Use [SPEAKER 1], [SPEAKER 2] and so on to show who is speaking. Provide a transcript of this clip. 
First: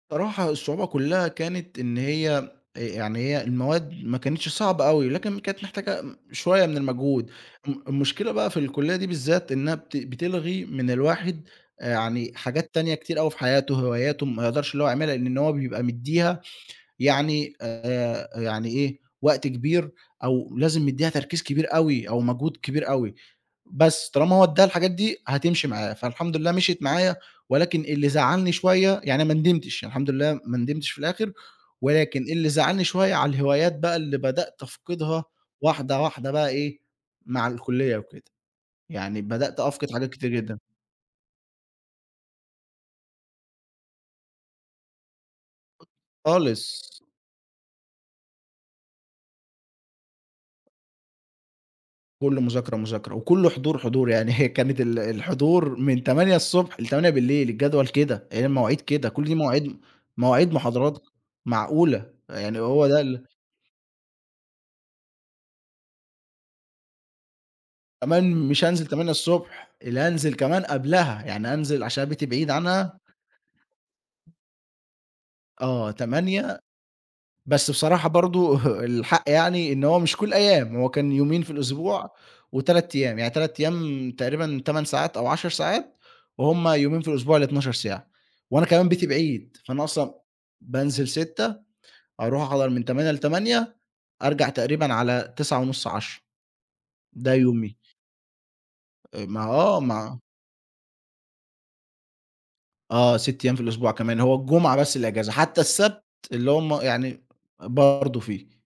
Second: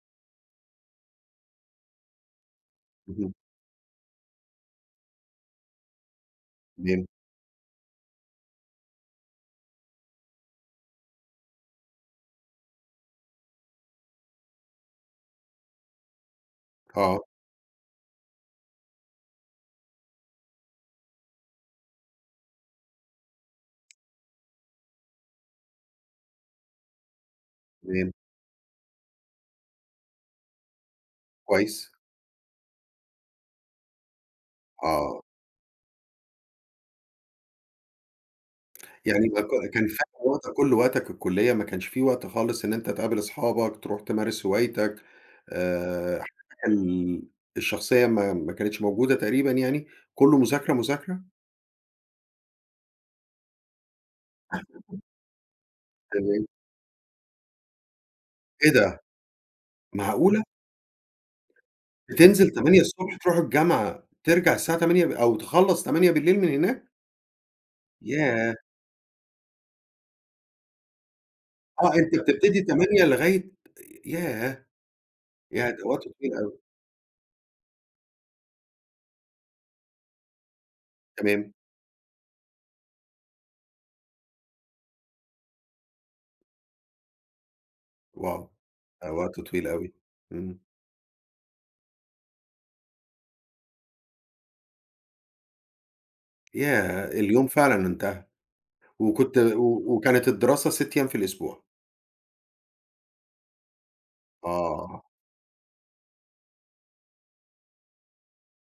[SPEAKER 1] صراحة الصعوبة كلّها كانت إن هي يعني
[SPEAKER 2] اهم.
[SPEAKER 1] هي المواد ما كانتش صعبة أوي، لكن كانت محتاجة شوية من
[SPEAKER 2] تمام.
[SPEAKER 1] المجهود م المشكلة بقى في الكلية دي بالذات، إنها بت بتلغي من الواحد يعني حاجات تانية كتير أوي في حياتُه، وهواياته ما يقدرش اللي هو يعملها لإن إن هو بيبقى مدّيها
[SPEAKER 2] آه.
[SPEAKER 1] يعني آآ، يعني إيه، وقت كبير أو لازم يدّيها تركيز كبير أوي، أو مجهود كبير أوي، بس طالما هو ادّاها الحاجات دي هتمشي معاه، فالحمد لله مشيت معايا ولكن اللي
[SPEAKER 2] تمام.
[SPEAKER 1] زعّلني شوية، يعني ما ندمتش، يعني الحمد لله ما ندمتش في الآخر،
[SPEAKER 2] كويس.
[SPEAKER 1] ولكن اللي زعّلني شوية على الهوايات بقى اللي بدأت
[SPEAKER 2] آه.
[SPEAKER 1] أفقدها واحدة، واحدة بقى إيه مع الكلية وكده، يعني
[SPEAKER 2] يعني ما ك
[SPEAKER 1] بدأت
[SPEAKER 2] كان
[SPEAKER 1] أفقد
[SPEAKER 2] خد
[SPEAKER 1] حاجات كتير
[SPEAKER 2] وقتك
[SPEAKER 1] جدًا.
[SPEAKER 2] كلّه، وقتك الكلية ما كانش في وقت خالص إن أنت تقابل أصحابك، تروح تمارس هوايتك آآ، حياتك
[SPEAKER 1] خالص.
[SPEAKER 2] ال الشخصية ما ما كانتش موجودة تقريبًا يعني، كلّه مذاكرة، مذاكرة؟
[SPEAKER 1] كلّه مذاكرة، مذاكرة وكلّه حضور، حضور يعني هي كانت ال
[SPEAKER 2] [unintelligible]
[SPEAKER 1] الحضور من تمانية
[SPEAKER 2] تمام.
[SPEAKER 1] الصبح ل20:00 الجدول كده، هي
[SPEAKER 2] إيه
[SPEAKER 1] المواعيد
[SPEAKER 2] ده؟
[SPEAKER 1] كده، كل دي مواعيد
[SPEAKER 2] معقولة؟!
[SPEAKER 1] مواعيد محاضرات معقولة،
[SPEAKER 2] بتنزل
[SPEAKER 1] يعني
[SPEAKER 2] تمانية
[SPEAKER 1] هو ده
[SPEAKER 2] الصبح
[SPEAKER 1] ال
[SPEAKER 2] تروح الجامعة، ترجع الساعة 20:00 ب أو تخلّص 20:00 من هناك؟
[SPEAKER 1] كمان
[SPEAKER 2] ياه!
[SPEAKER 1] مش هانزل 8:00 ص، لا أنزل كمان قبلها، يعني أنزل
[SPEAKER 2] آه،
[SPEAKER 1] عشان
[SPEAKER 2] أنت
[SPEAKER 1] بيتي بعيد
[SPEAKER 2] بتبتدي
[SPEAKER 1] عنها.
[SPEAKER 2] 08:00 لغاية ياه! ياه! ده
[SPEAKER 1] آه،
[SPEAKER 2] وقت طويل أوي.
[SPEAKER 1] 08:00 بس بصراحة برضه الحق يعني، إن هو مش كل الأيام، هو كان يومين في
[SPEAKER 2] تمام.
[SPEAKER 1] الأسبوع و3 أيام، يعني 3 أيام تقريبًا 8 ساعات أو 10 ساعات، وهم يومين في الأسبوع اللي 12 ساعة.
[SPEAKER 2] واو!
[SPEAKER 1] وأنا كمان
[SPEAKER 2] ده
[SPEAKER 1] بيتي
[SPEAKER 2] وقت
[SPEAKER 1] بعيد،
[SPEAKER 2] طويل
[SPEAKER 1] فأنا
[SPEAKER 2] أوي،
[SPEAKER 1] أصلًا
[SPEAKER 2] امم.
[SPEAKER 1] بانزل 06:00 أروح أحضر من 08:00 ل20:00 أرجع تقريبًا على 21:30 22:00،
[SPEAKER 2] ياه!
[SPEAKER 1] ده
[SPEAKER 2] اليوم
[SPEAKER 1] يومي.
[SPEAKER 2] فعلًا انتهى،
[SPEAKER 1] أ
[SPEAKER 2] وكنت
[SPEAKER 1] ما آه،
[SPEAKER 2] و
[SPEAKER 1] مع
[SPEAKER 2] وكانت الدراسة 6 أيام في الأسبوع.
[SPEAKER 1] آه، 6 أيام في الأسبوع كمان، هو الجمعة بس
[SPEAKER 2] آه.
[SPEAKER 1] اللي أجازة، حتى السبت اللي هم يعني برضه فيه.